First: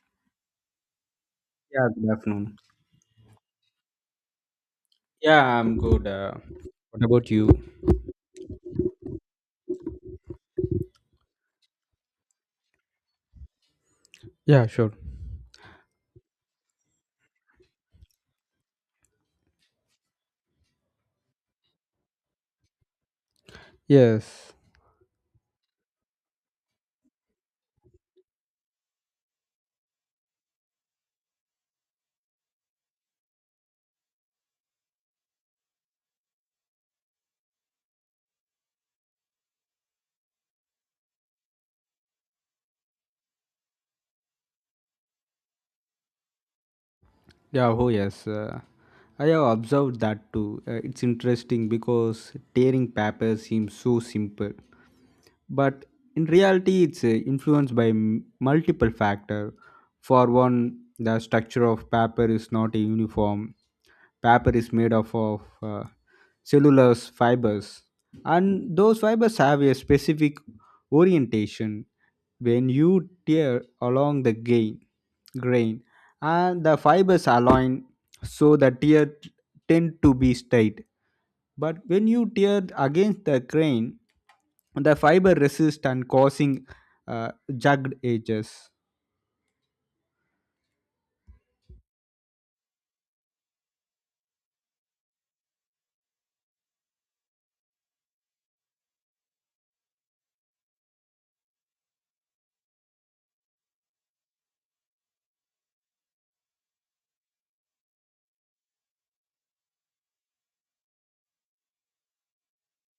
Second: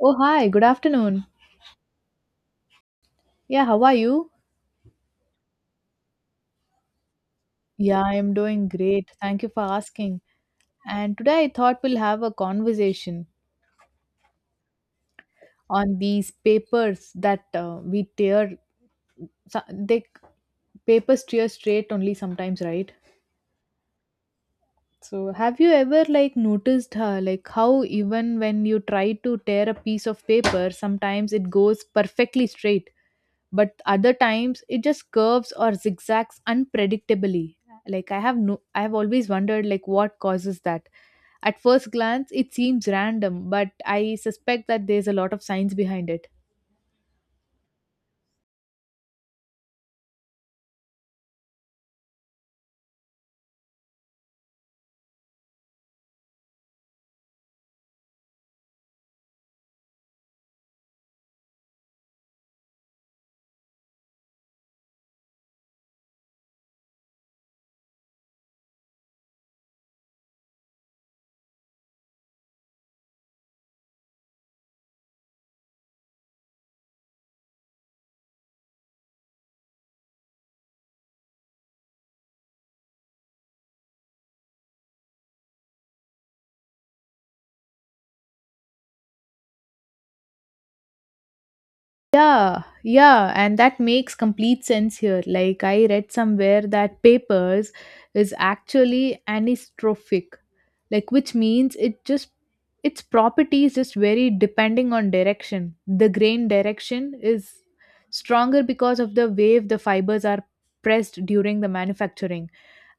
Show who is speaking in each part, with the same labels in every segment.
Speaker 1: Oh, hi, good afternoon.
Speaker 2: Yeah, good afternoon.
Speaker 1: Yeah, how are you?
Speaker 2: Yeah, I'm good. What about you?
Speaker 1: Yeah, I'm doing great. Thank you for asking. And today I thought we'll have a conversation
Speaker 2: Yeah, sure.
Speaker 1: on these papers that we tear, so- they papers tear straight only sometimes, right?
Speaker 2: Yes.
Speaker 1: So, have you ever like noticed like how even when you try to tear a piece of paper, sometimes it goes perfectly straight, but other times it just curves or zigzags unpredictably. Like I have no, I have always wondered like what causes that. At first glance, it seems random, but I suspect that there's a lot of science behind it.
Speaker 2: Yeah, oh yes. I have observed that too. It's interesting because tearing paper seems so simple, but in reality it's influenced by multiple factors. For one, the structure of paper is not a uniform. Paper is made up of cellulose fibers, and those fibers have a specific orientation. When you tear along the gain, grain, and the fibers align, so the tear tend to be straight, but when you tear against the grain, the fiber resists and causing jagged edges.
Speaker 1: Yeah, yeah, and that makes complete sense here. Like, I read somewhere that papers is actually anistrophic, like, which means it just its properties just vary depending on direction. The grain direction is stronger because of the wave the fibers are pressed during the manufacturing.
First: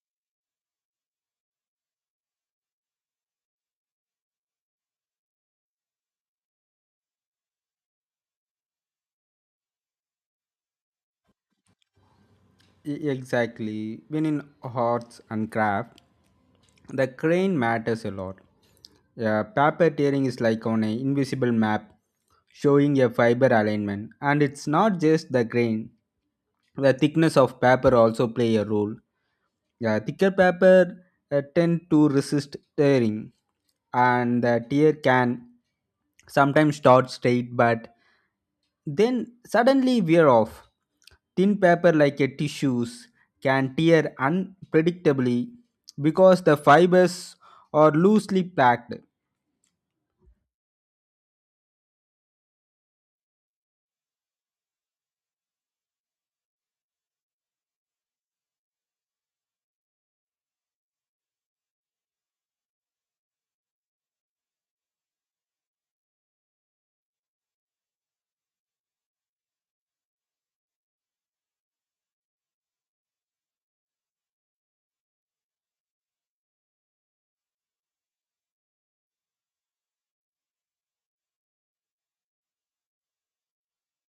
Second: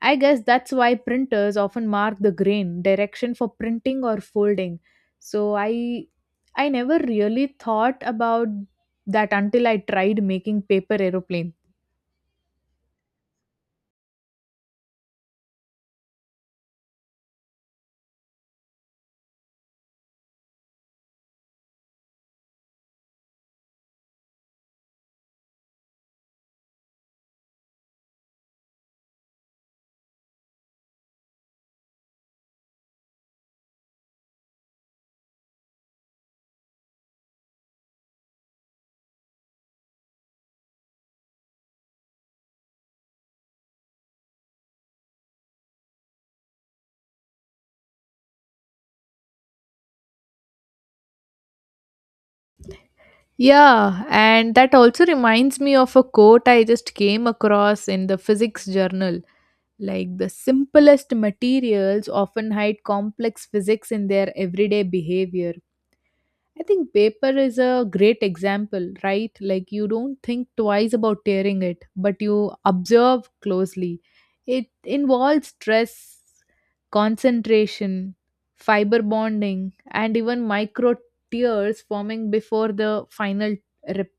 Speaker 1: I guess that's why printers often mark the grain direction for printing or folding. So I never really thought about that until I tried making paper aeroplane.
Speaker 2: Exactly. When in arts and craft, the crane matters a lot. A paper tearing is like on an invisible map showing a fiber alignment, and it's not just the grain. The thickness of paper also play a role. The thicker paper tend to resist tearing, and the tear can sometimes start straight but then suddenly wear off. Thin paper like a tissues can tear unpredictably because the fibers are loosely packed.
Speaker 1: Yeah, and that also reminds me of a quote I just came across in the physics journal. Like, the simplest materials often hide complex physics in their everyday behavior. I think paper is a great example, right? Like you don't think twice about tearing it, but you observe closely. It involves stress, concentration, fiber bonding, and even micro tears forming before the final rip.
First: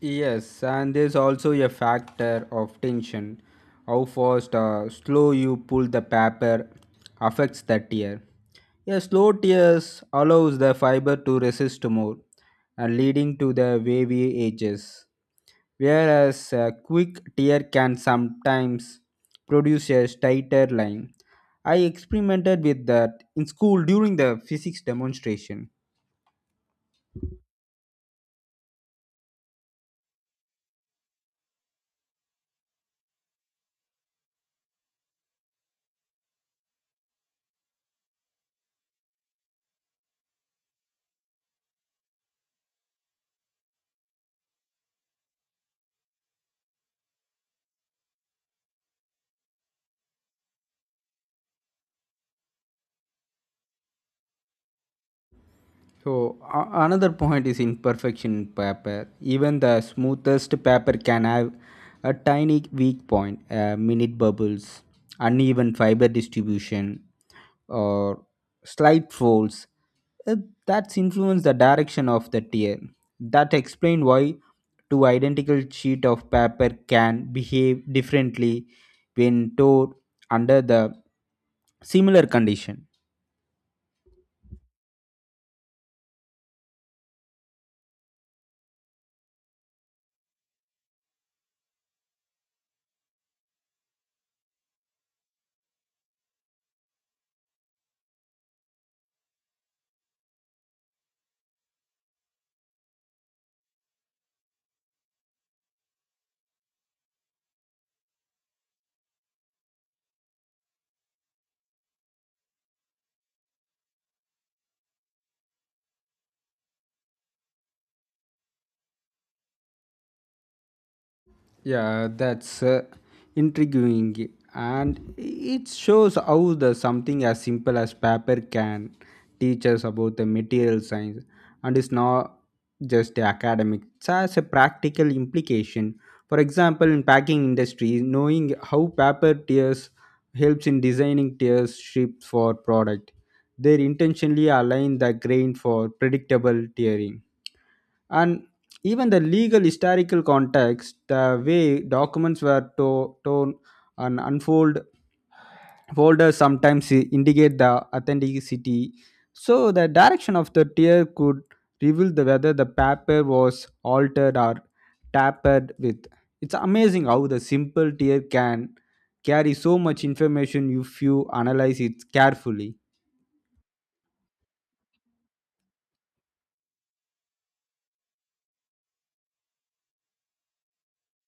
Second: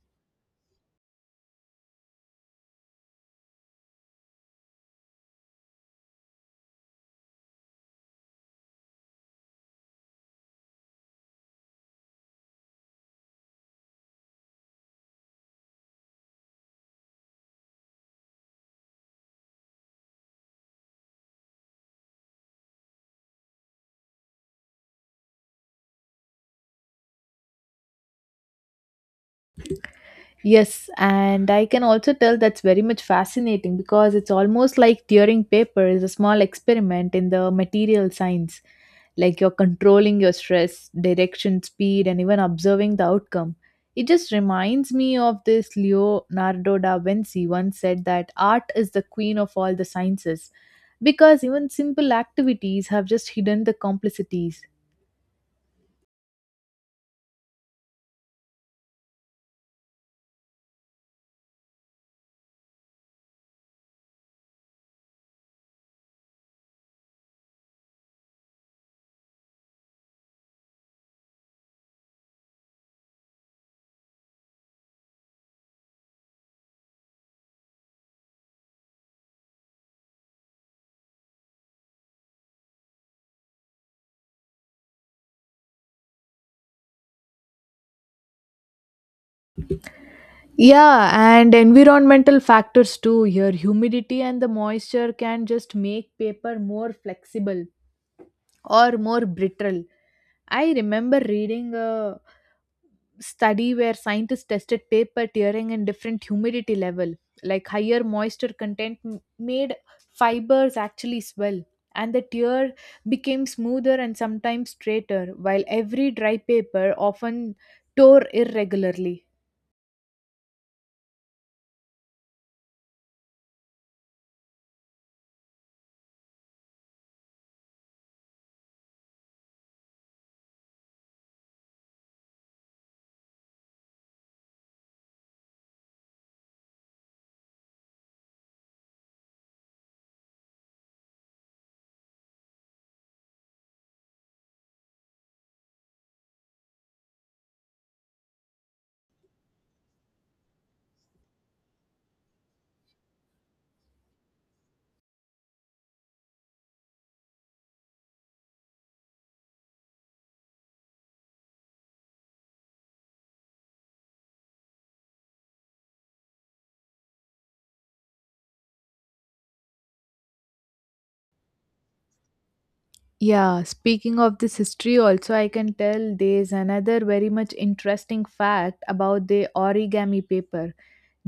Speaker 2: Yes, and there's also a factor of tension. How fast or slow you pull the paper affects the tear. A slow tears allows the fiber to resist more and leading to the wavy edges. Whereas a quick tear can sometimes produce a tighter line. I experimented with that in school during the physics demonstration.
Speaker 1: Yes, and I can also tell that's very much fascinating because it's almost like tearing paper is a small experiment in the material science, like you're controlling your stress, direction, speed, and even observing the outcome. It just reminds me of this Leonardo da Vinci once said that art is the queen of all the sciences, because even simple activities have just hidden the complicities.
Speaker 2: So, another point is imperfection in paper. Even the smoothest paper can have a tiny weak point, minute bubbles, uneven fiber distribution, or slight folds. Uh, that's influence the direction of the tear. That explain why two identical sheet of paper can behave differently when stored under the similar condition.
Speaker 1: Yeah, and environmental factors too. Here, humidity and the moisture can just make paper more flexible or more brittle. I remember reading a study where scientists tested paper tearing in different humidity level, like higher moisture content made fibers actually swell and the tear became smoother and sometimes straighter, while every dry paper often tore irregularly.
Speaker 2: Yeah, that's intriguing, and it shows how the something as simple as paper can teach us about the material science, and it's not just academic. It has a practical implication. For example, in packing industry, knowing how paper tiers helps in designing tiers ships for product. They intentionally align the grain for predictable tiering, and even the legal historical context, the way documents were torn and unfold folders sometimes indicate the authenticity. So the direction of the tear could reveal the whether the paper was altered or tampered with. It's amazing how the simple tear can carry so much information if you analyze it carefully.
Speaker 1: Yeah, speaking of this history, also, I can tell there's another very much interesting fact about the origami paper.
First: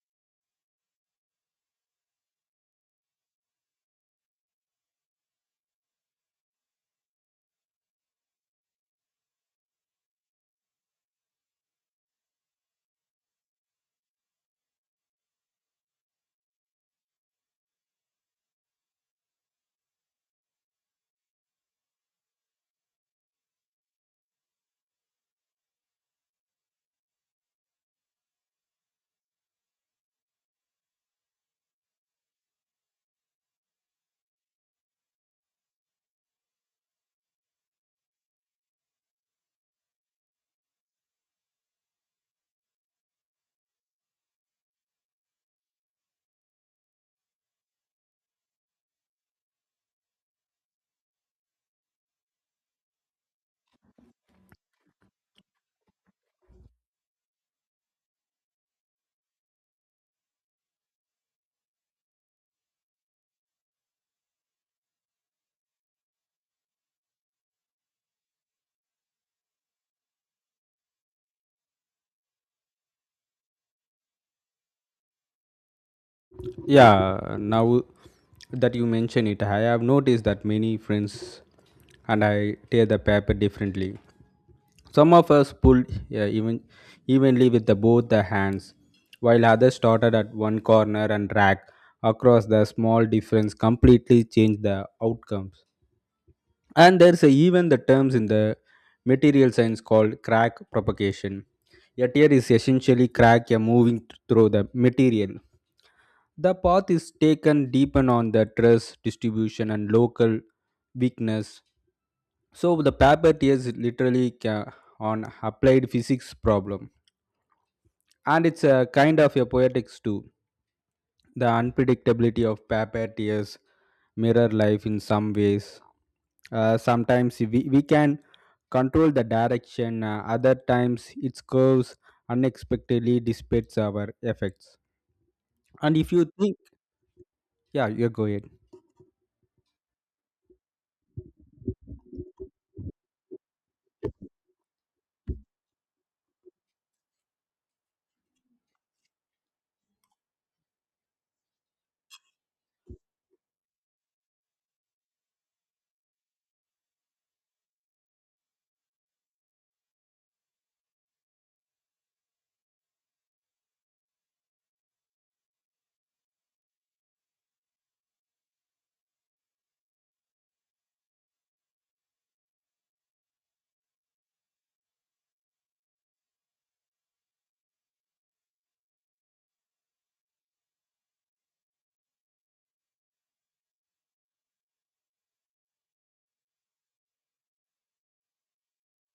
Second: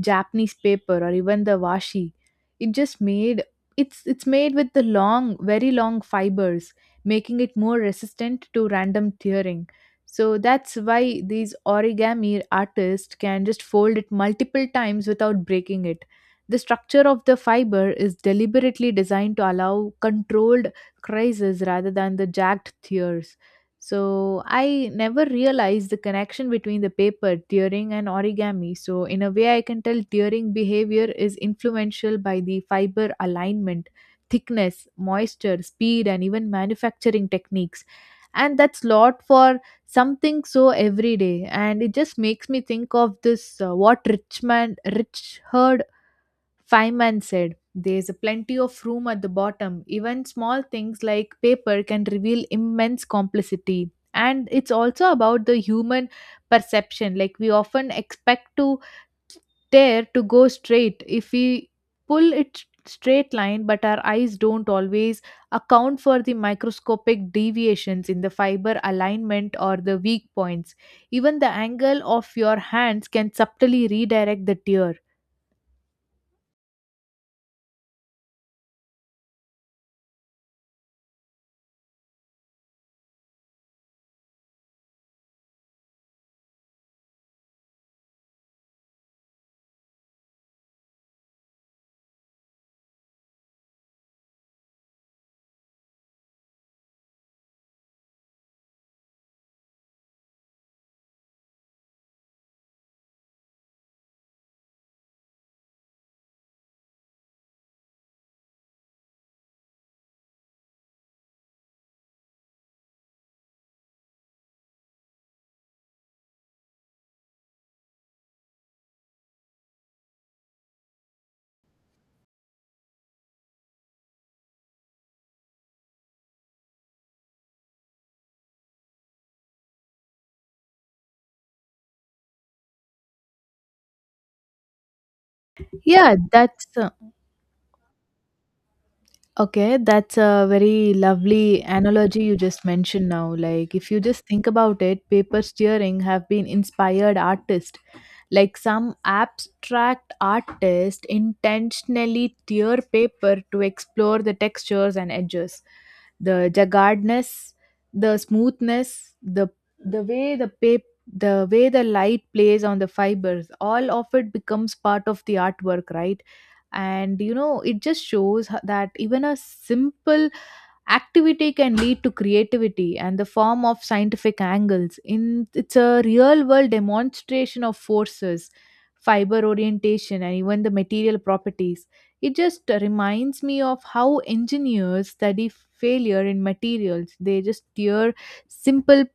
Speaker 1: Japanese paper or even the washi. It just made, it's made with the long, very long fibers, making it more resistant to random tearing. So that's why these origami artists can just fold it multiple times without breaking it. The structure of the fiber is deliberately designed to allow controlled creases rather than the jagged tears. So I never realized the connection between the paper, tearing, and origami. So, in a way, I can tell tearing behavior is influential by the fiber alignment, thickness, moisture, speed, and even manufacturing techniques. And that's lot for something so everyday. And it just makes me think of this what Richard Feynman said, there's a plenty of room at the bottom. Even small things like paper can reveal immense complicity. And it's also about the human perception. Like we often expect to tear to go straight if we pull it straight line, but our eyes don't always account for the microscopic deviations in the fiber alignment or the weak points. Even the angle of your hands can subtly redirect the tear.
Speaker 2: Yeah, now that you mention it, I have noticed that many friends and I tear the paper differently. Some of us pulled, yeah, even evenly with the, both the hands, while others started at one corner and dragged across. The small difference completely changed the outcomes. And there's a, even the terms in the material science called crack propagation. A tear is essentially crack a moving through the material. The path is taken deepen on the trust, distribution, and local weakness. So the paper is literally on applied physics problem, and it's a kind of a poetics too. The unpredictability of paper tears mirror life in some ways. Sometimes we can control the direction, other times its curves unexpectedly dissipates our effects. And if
Speaker 1: Yeah,
Speaker 2: you think,
Speaker 1: that's
Speaker 2: yeah, you go ahead.
Speaker 1: Okay, that's a very lovely analogy you just mentioned now. Like, if you just think about it, paper steering have been inspired artists, like some abstract artist intentionally tear paper to explore the textures and edges, the jaggedness, the smoothness, the way the paper, the way the light plays on the fibers, all of it becomes part of the artwork, right? And you know it just shows that even a simple activity can lead to creativity and the form of scientific angles. In it's a real world demonstration of forces, fiber orientation, and even the material properties. It just reminds me of how engineers study failure in materials. They just tear simple